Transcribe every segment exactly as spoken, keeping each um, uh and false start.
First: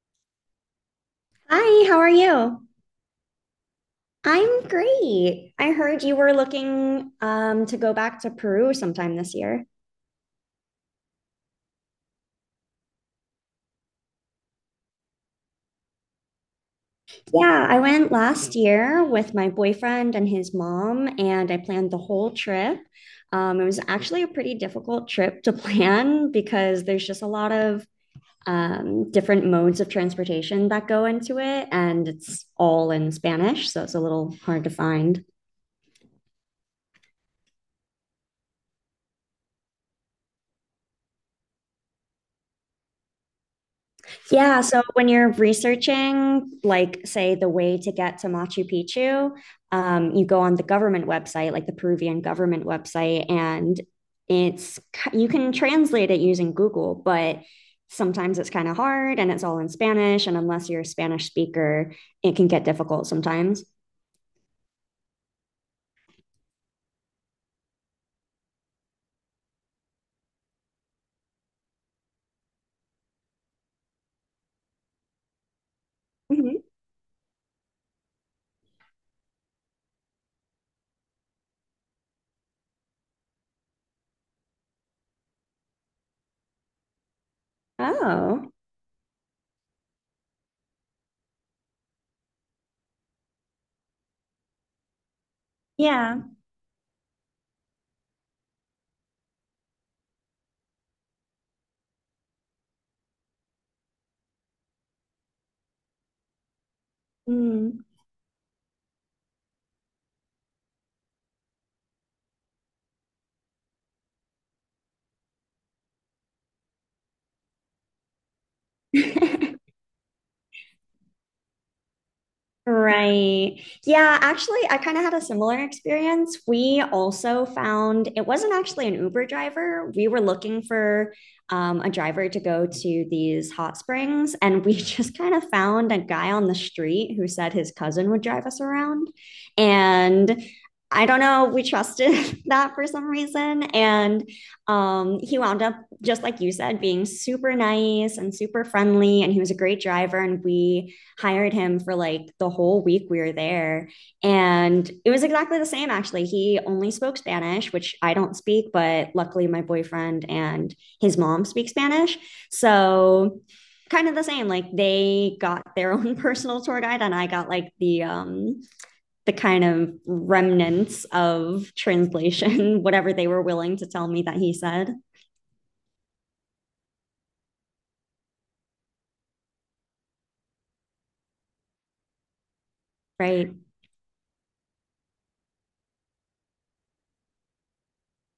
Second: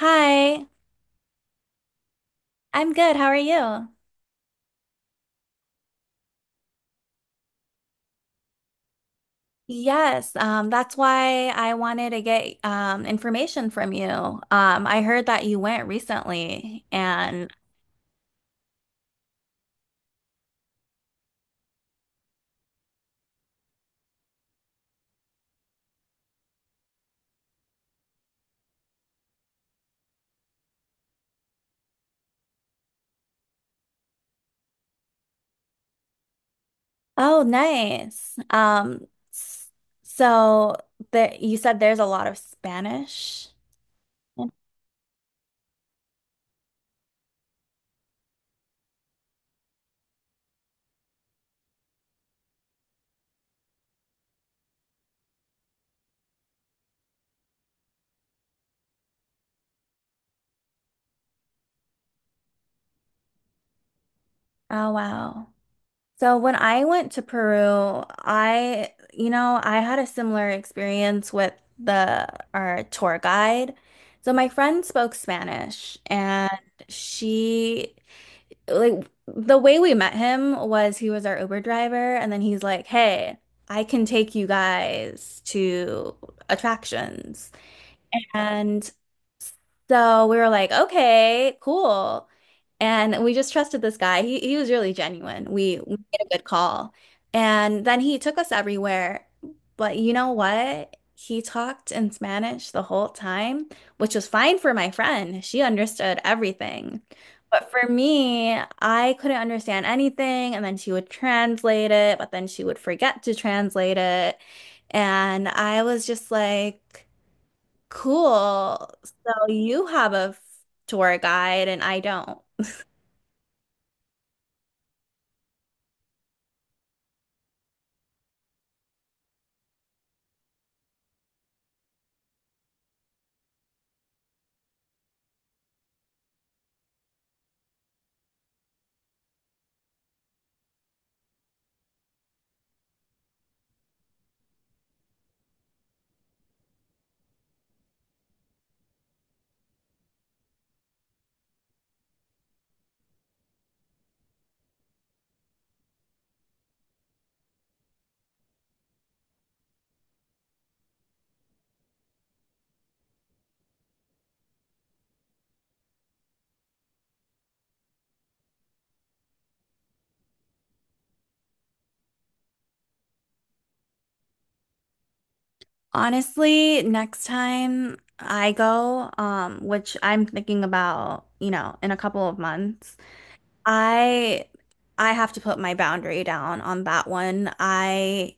Hi, Hi, how are you? I'm good. How are you? I'm great. I heard you were looking um, to go back to Peru sometime this year. Yes, um, that's why I wanted to get um, information from you. Um, I heard that you went recently, and Yeah, I went last year with my boyfriend and his mom, and I planned the whole trip. Um, it was actually a pretty difficult trip to plan because there's just a lot of um, different modes of transportation that go into it, and it's all in Spanish, so it's a little hard to find. oh, nice. Um, s- so that you said there's a lot of Spanish. Yeah, so when you're researching, like, say, the way to get to Machu Picchu, um, you go on the government website, like the Peruvian government website, and it's you can translate it using Google, but sometimes it's kind of hard and it's all in Spanish, and unless you're a Spanish speaker, it can get difficult sometimes. Oh, wow. So when I went to Peru, I, you know, I had a similar experience with the our tour guide. So my friend spoke Spanish, and Mhm. she, like, the way we met him was he was our Uber driver. And then he's like, "Hey, I can take you guys to attractions." Oh, And so we were like, okay, cool. And we just trusted this guy. He he was really genuine. We, we yeah. made a good call. And then he took us everywhere. But you know what? He talked in Spanish the whole time, which was fine for my friend. She understood everything. But Mm. for me, I couldn't understand anything, and then she would translate it, but then she would forget to translate it. And I was just like, cool. So you have a f- tour guide and I don't. Right. Yeah, actually, I kind of had a similar experience. We also found it wasn't actually an Uber driver. We were looking for um, a driver to go to these hot springs, and we just kind of found a guy on the street who said his cousin would drive us around. And I don't know, we trusted that for some reason. And um, he wound up, just like you said, being super nice and super friendly, and he was a great driver, and we hired him for like the whole week we were there. And it was exactly the same, actually. He only spoke Spanish, which I don't speak, but luckily my boyfriend and his mom speak Spanish. So, kind of the same, like they got their own personal tour guide, and I got like the um the kind of remnants of translation, whatever they were willing to tell me that he said. Honestly, next time I go, um, which I'm thinking about, you know, in a couple of months, Right. I I have to put my boundary down on that one. I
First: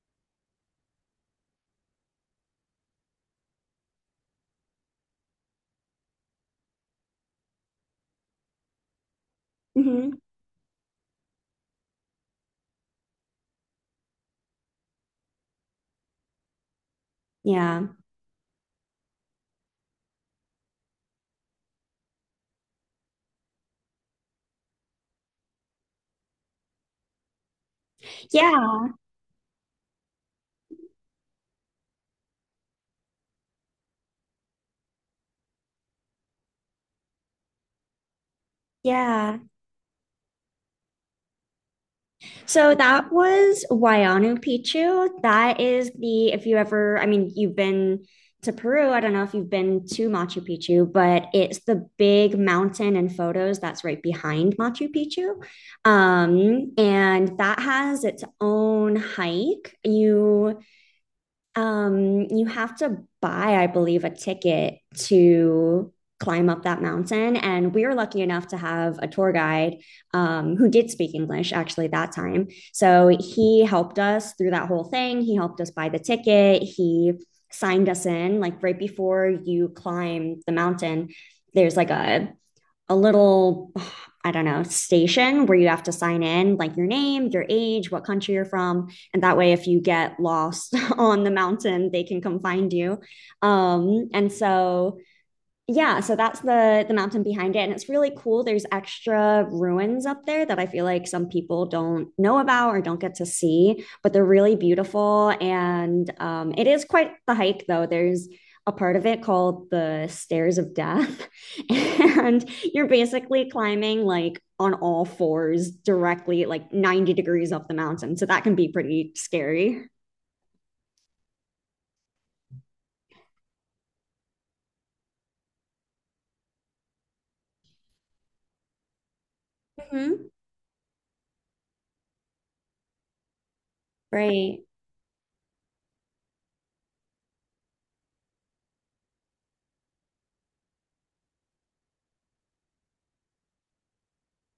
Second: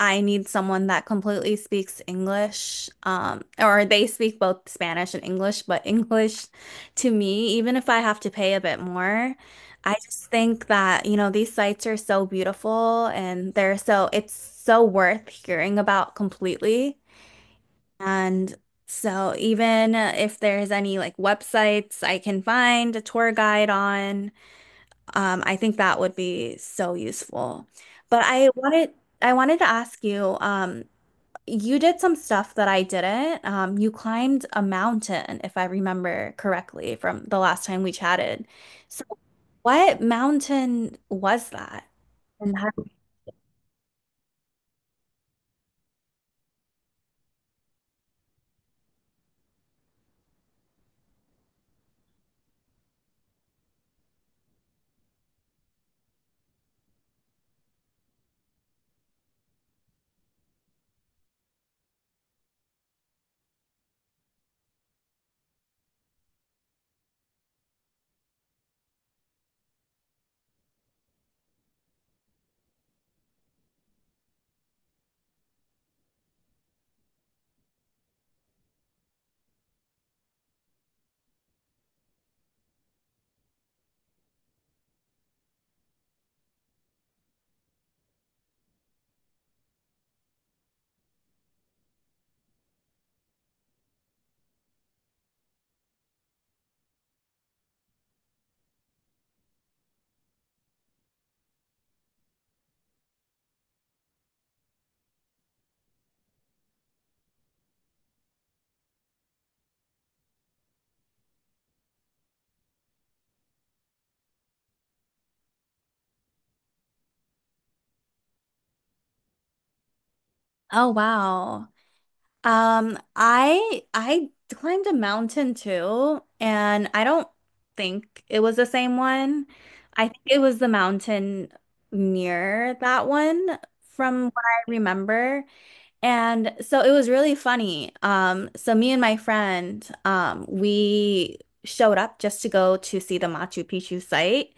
I need someone that completely speaks English, um, or they speak both Spanish and English, but English to me, even if I have to pay a bit more, I Mm-hmm. just think that, you know, these sites are so beautiful and they're so it's so worth hearing about completely. Yeah, And so even if there's any like websites I can find a tour guide on, um, I think that would be so useful. But I yeah, wanted I wanted to ask you, um, you did some stuff that I didn't. Um, you climbed a mountain, if I remember correctly, from the last time we chatted. So yeah. what mountain was that? And how- So that was Wayanu Pichu. That is the, if you ever, I mean, you've been to Peru. I don't know if you've been to Machu Picchu, but it's the big mountain and photos that's right behind Machu Picchu. Um, and that has its own hike. You um, you have to buy, I believe, a ticket to climb up that mountain. And we were lucky enough to have a tour guide um, who did speak English actually that time. So he helped us through that whole thing. He helped us buy the ticket. He signed us in, like right before you climb the mountain. There's like a a little, I don't know, station where you have to sign in like your name, your age, what country you're from. And that way, if you get lost on the mountain, they can come find you. Um, and so Yeah, so that's the the mountain behind it, and it's really cool. There's extra ruins up there that I feel like some people don't know about or don't get to see, but they're really beautiful. And um it is quite the hike though. There's a part of it called the Stairs of Death, and you're basically climbing like on all fours, directly like ninety degrees up the mountain. So that can be pretty scary. oh, wow. Um, I I climbed a mountain too, and I don't think it was the same one. I Hmm. think it was the mountain near that one from what Right. I remember. And so it was really funny. Um, so me and my friend, um, we showed up just to go to see the Machu Picchu site.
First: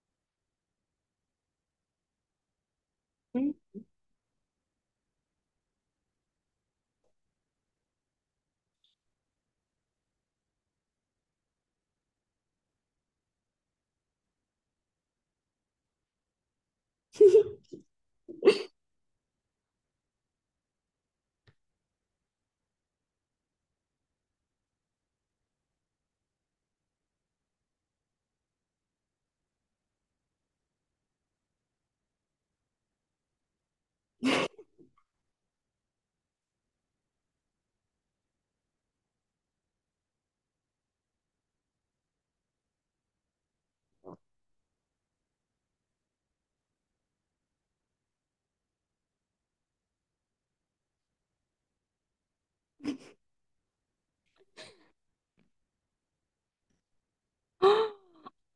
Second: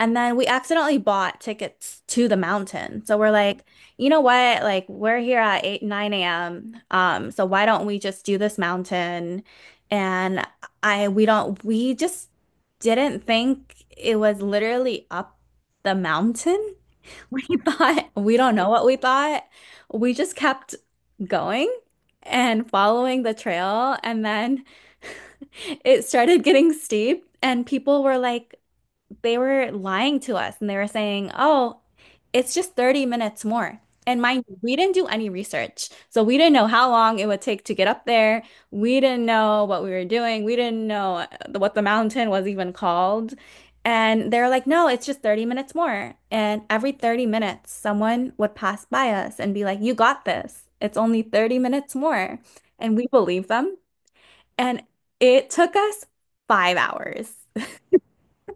And then we accidentally bought tickets to the mountain. So we're like, you know what? Like, we're here at eight, nine a m. Um, so why don't we just do this mountain? And I we don't we just didn't think it was literally up the mountain. We thought, we don't know what we thought. We just kept going and following the trail. And then it started getting steep, and people were like, they were lying to us and they were saying, oh, it's just thirty minutes more. And mind you, we didn't do any research. So we didn't know how long it would take to get up there. We didn't know what we were doing. We didn't know the- what the mountain was even called. And they're like, no, it's just thirty minutes more. And every thirty minutes, someone would pass by us and be like, you got this. It's only thirty minutes more. And we believed them. And it took us five hours.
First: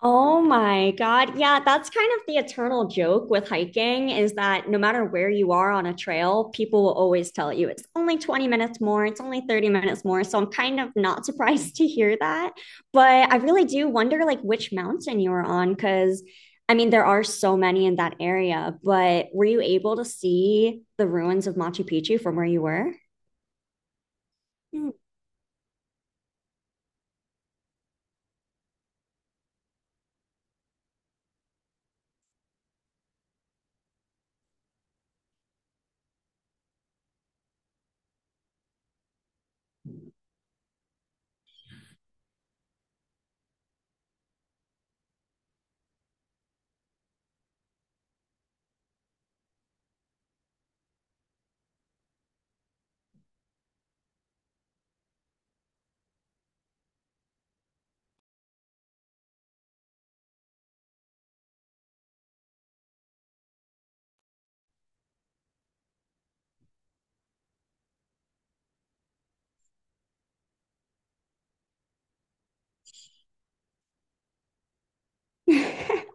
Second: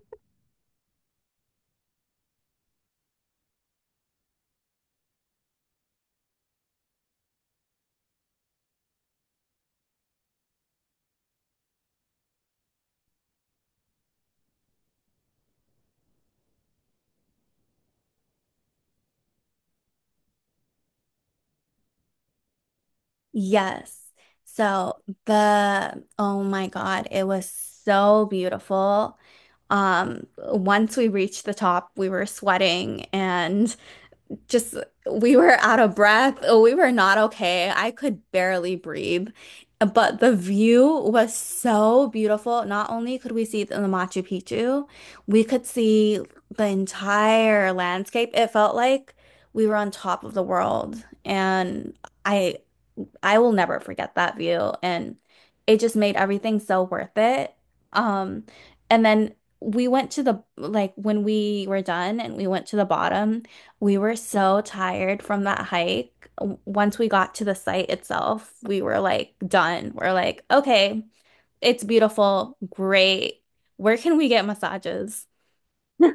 Oh my God. Yeah, that's kind of the eternal joke with hiking, is that no matter where you are on a trail, people will always tell you it's only twenty minutes more, it's only thirty minutes more. So I'm kind of not surprised to hear that. But I really do wonder like which mountain you were on, because I mean there are so many in that area, but were you able to see the ruins of Machu Picchu from where you were? Yes. Mm. So the, oh my God, it was so beautiful. Um, once we reached the top, we were sweating and just we were out of breath. Oh, we were not okay. I could barely breathe. But the view was so beautiful. Not only could we see the Machu Picchu, we could see the entire landscape. It felt like we were on top of the world. And I I will never forget that view. And it just made everything so worth it. Um, and then we went to the, like, when we were done and we went to the bottom, we were so tired from that hike. W- Once we got to the site itself, we were like done. We're like, okay, it's beautiful. Great. Where can we get massages?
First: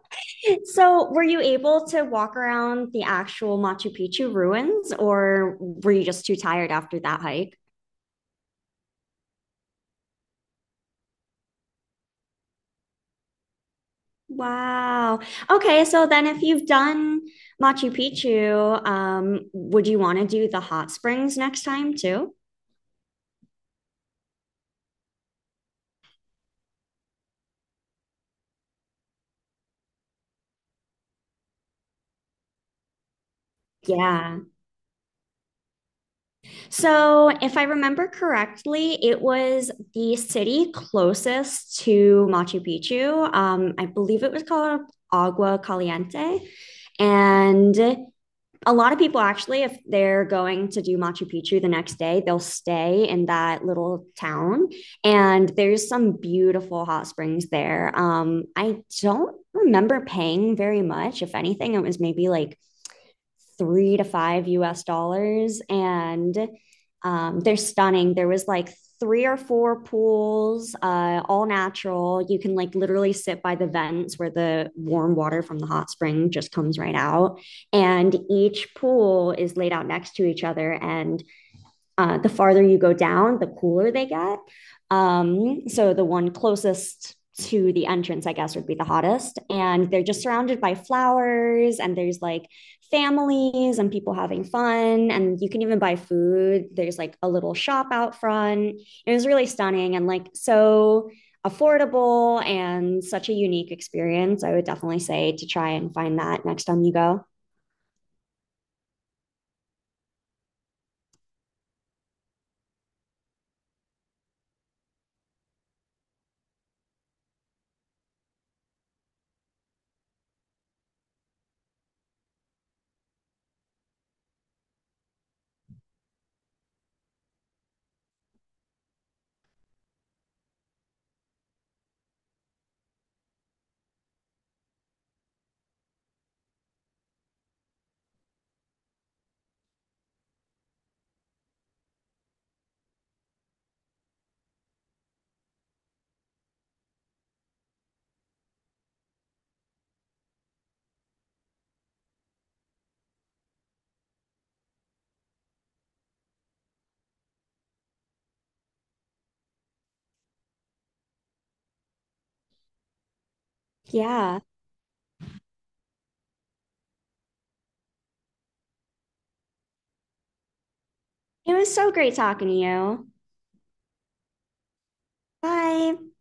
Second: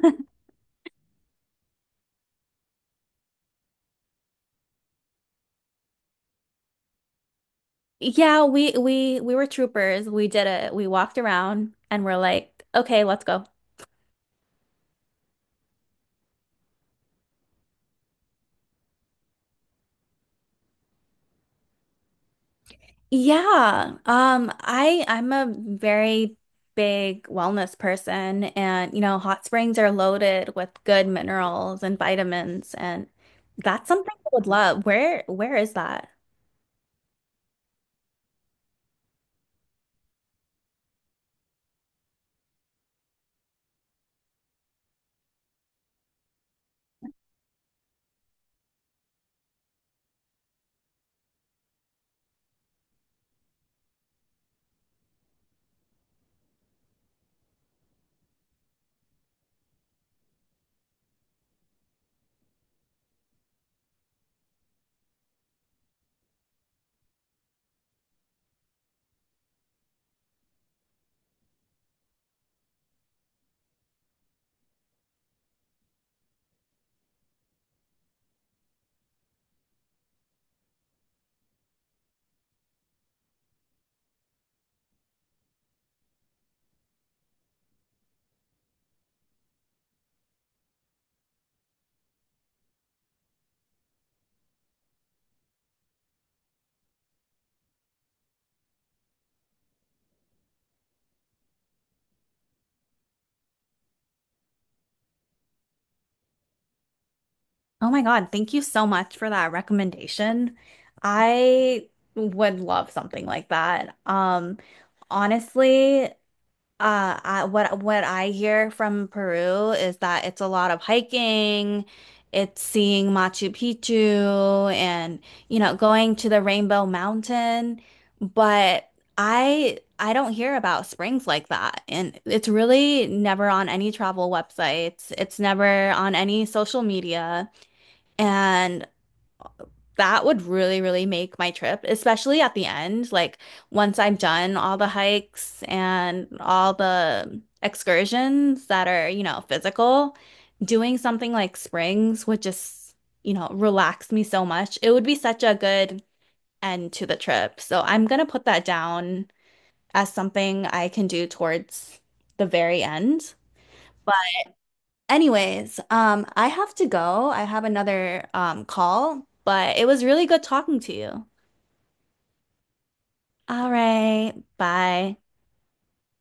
So, were you able to walk around the actual Machu Picchu ruins, or were you just too tired after that hike? Yeah, we we we were troopers. We did it. We walked around and we're like, okay, let's go. Wow. Okay, so then if you've done Machu Picchu, um, would you want to do the hot springs next time too? Yeah, um, I I'm a very big wellness person, and you know, hot springs are loaded with good minerals and vitamins, and that's something I Yeah. would love. Where where is that? So, if I remember correctly, it was the city closest to Machu Picchu. Um, I believe it was called Agua Caliente. And a lot of people actually, if they're going to do Machu Picchu the next day, they'll stay in that little town. And there's some beautiful hot springs there. Um, I don't remember paying very much. If anything, it was maybe like three to five U S dollars. And um, they're stunning. There was like three or four pools, uh, all natural. You can like literally sit by the vents where the warm water from the hot spring just comes right out. And each pool is laid out next to each other. And uh, the farther you go down, the cooler they get. Um, so the one closest to the entrance, I guess, would be the hottest. And they're just surrounded by flowers, and there's like families and people having fun. And you can even buy food. There's like a little shop out front. It was really stunning and like so affordable and such a unique experience. I would definitely say to try and find that next time you go. Oh my God, thank you so much for that recommendation. I would love something like that. Um, honestly. Uh, I, what what I hear from Peru is that it's a lot of hiking, it's seeing Machu Picchu and, you know, going to the Rainbow Mountain, but I I don't hear about springs like that. And it's really never on any travel websites. It's never on any social media. And that would really, really make my trip, especially at the end. Like, once I'm done all the hikes and all the excursions that are, you know, physical, doing something like Springs would just, you know, relax me so much. It would be such a good end to the trip. So I'm gonna put that down as something I can do towards the very end. But Yeah. anyways, um, I have to go. I have another um call, but it was really good talking to you. It was so great talking to you. All right. Bye. Bye.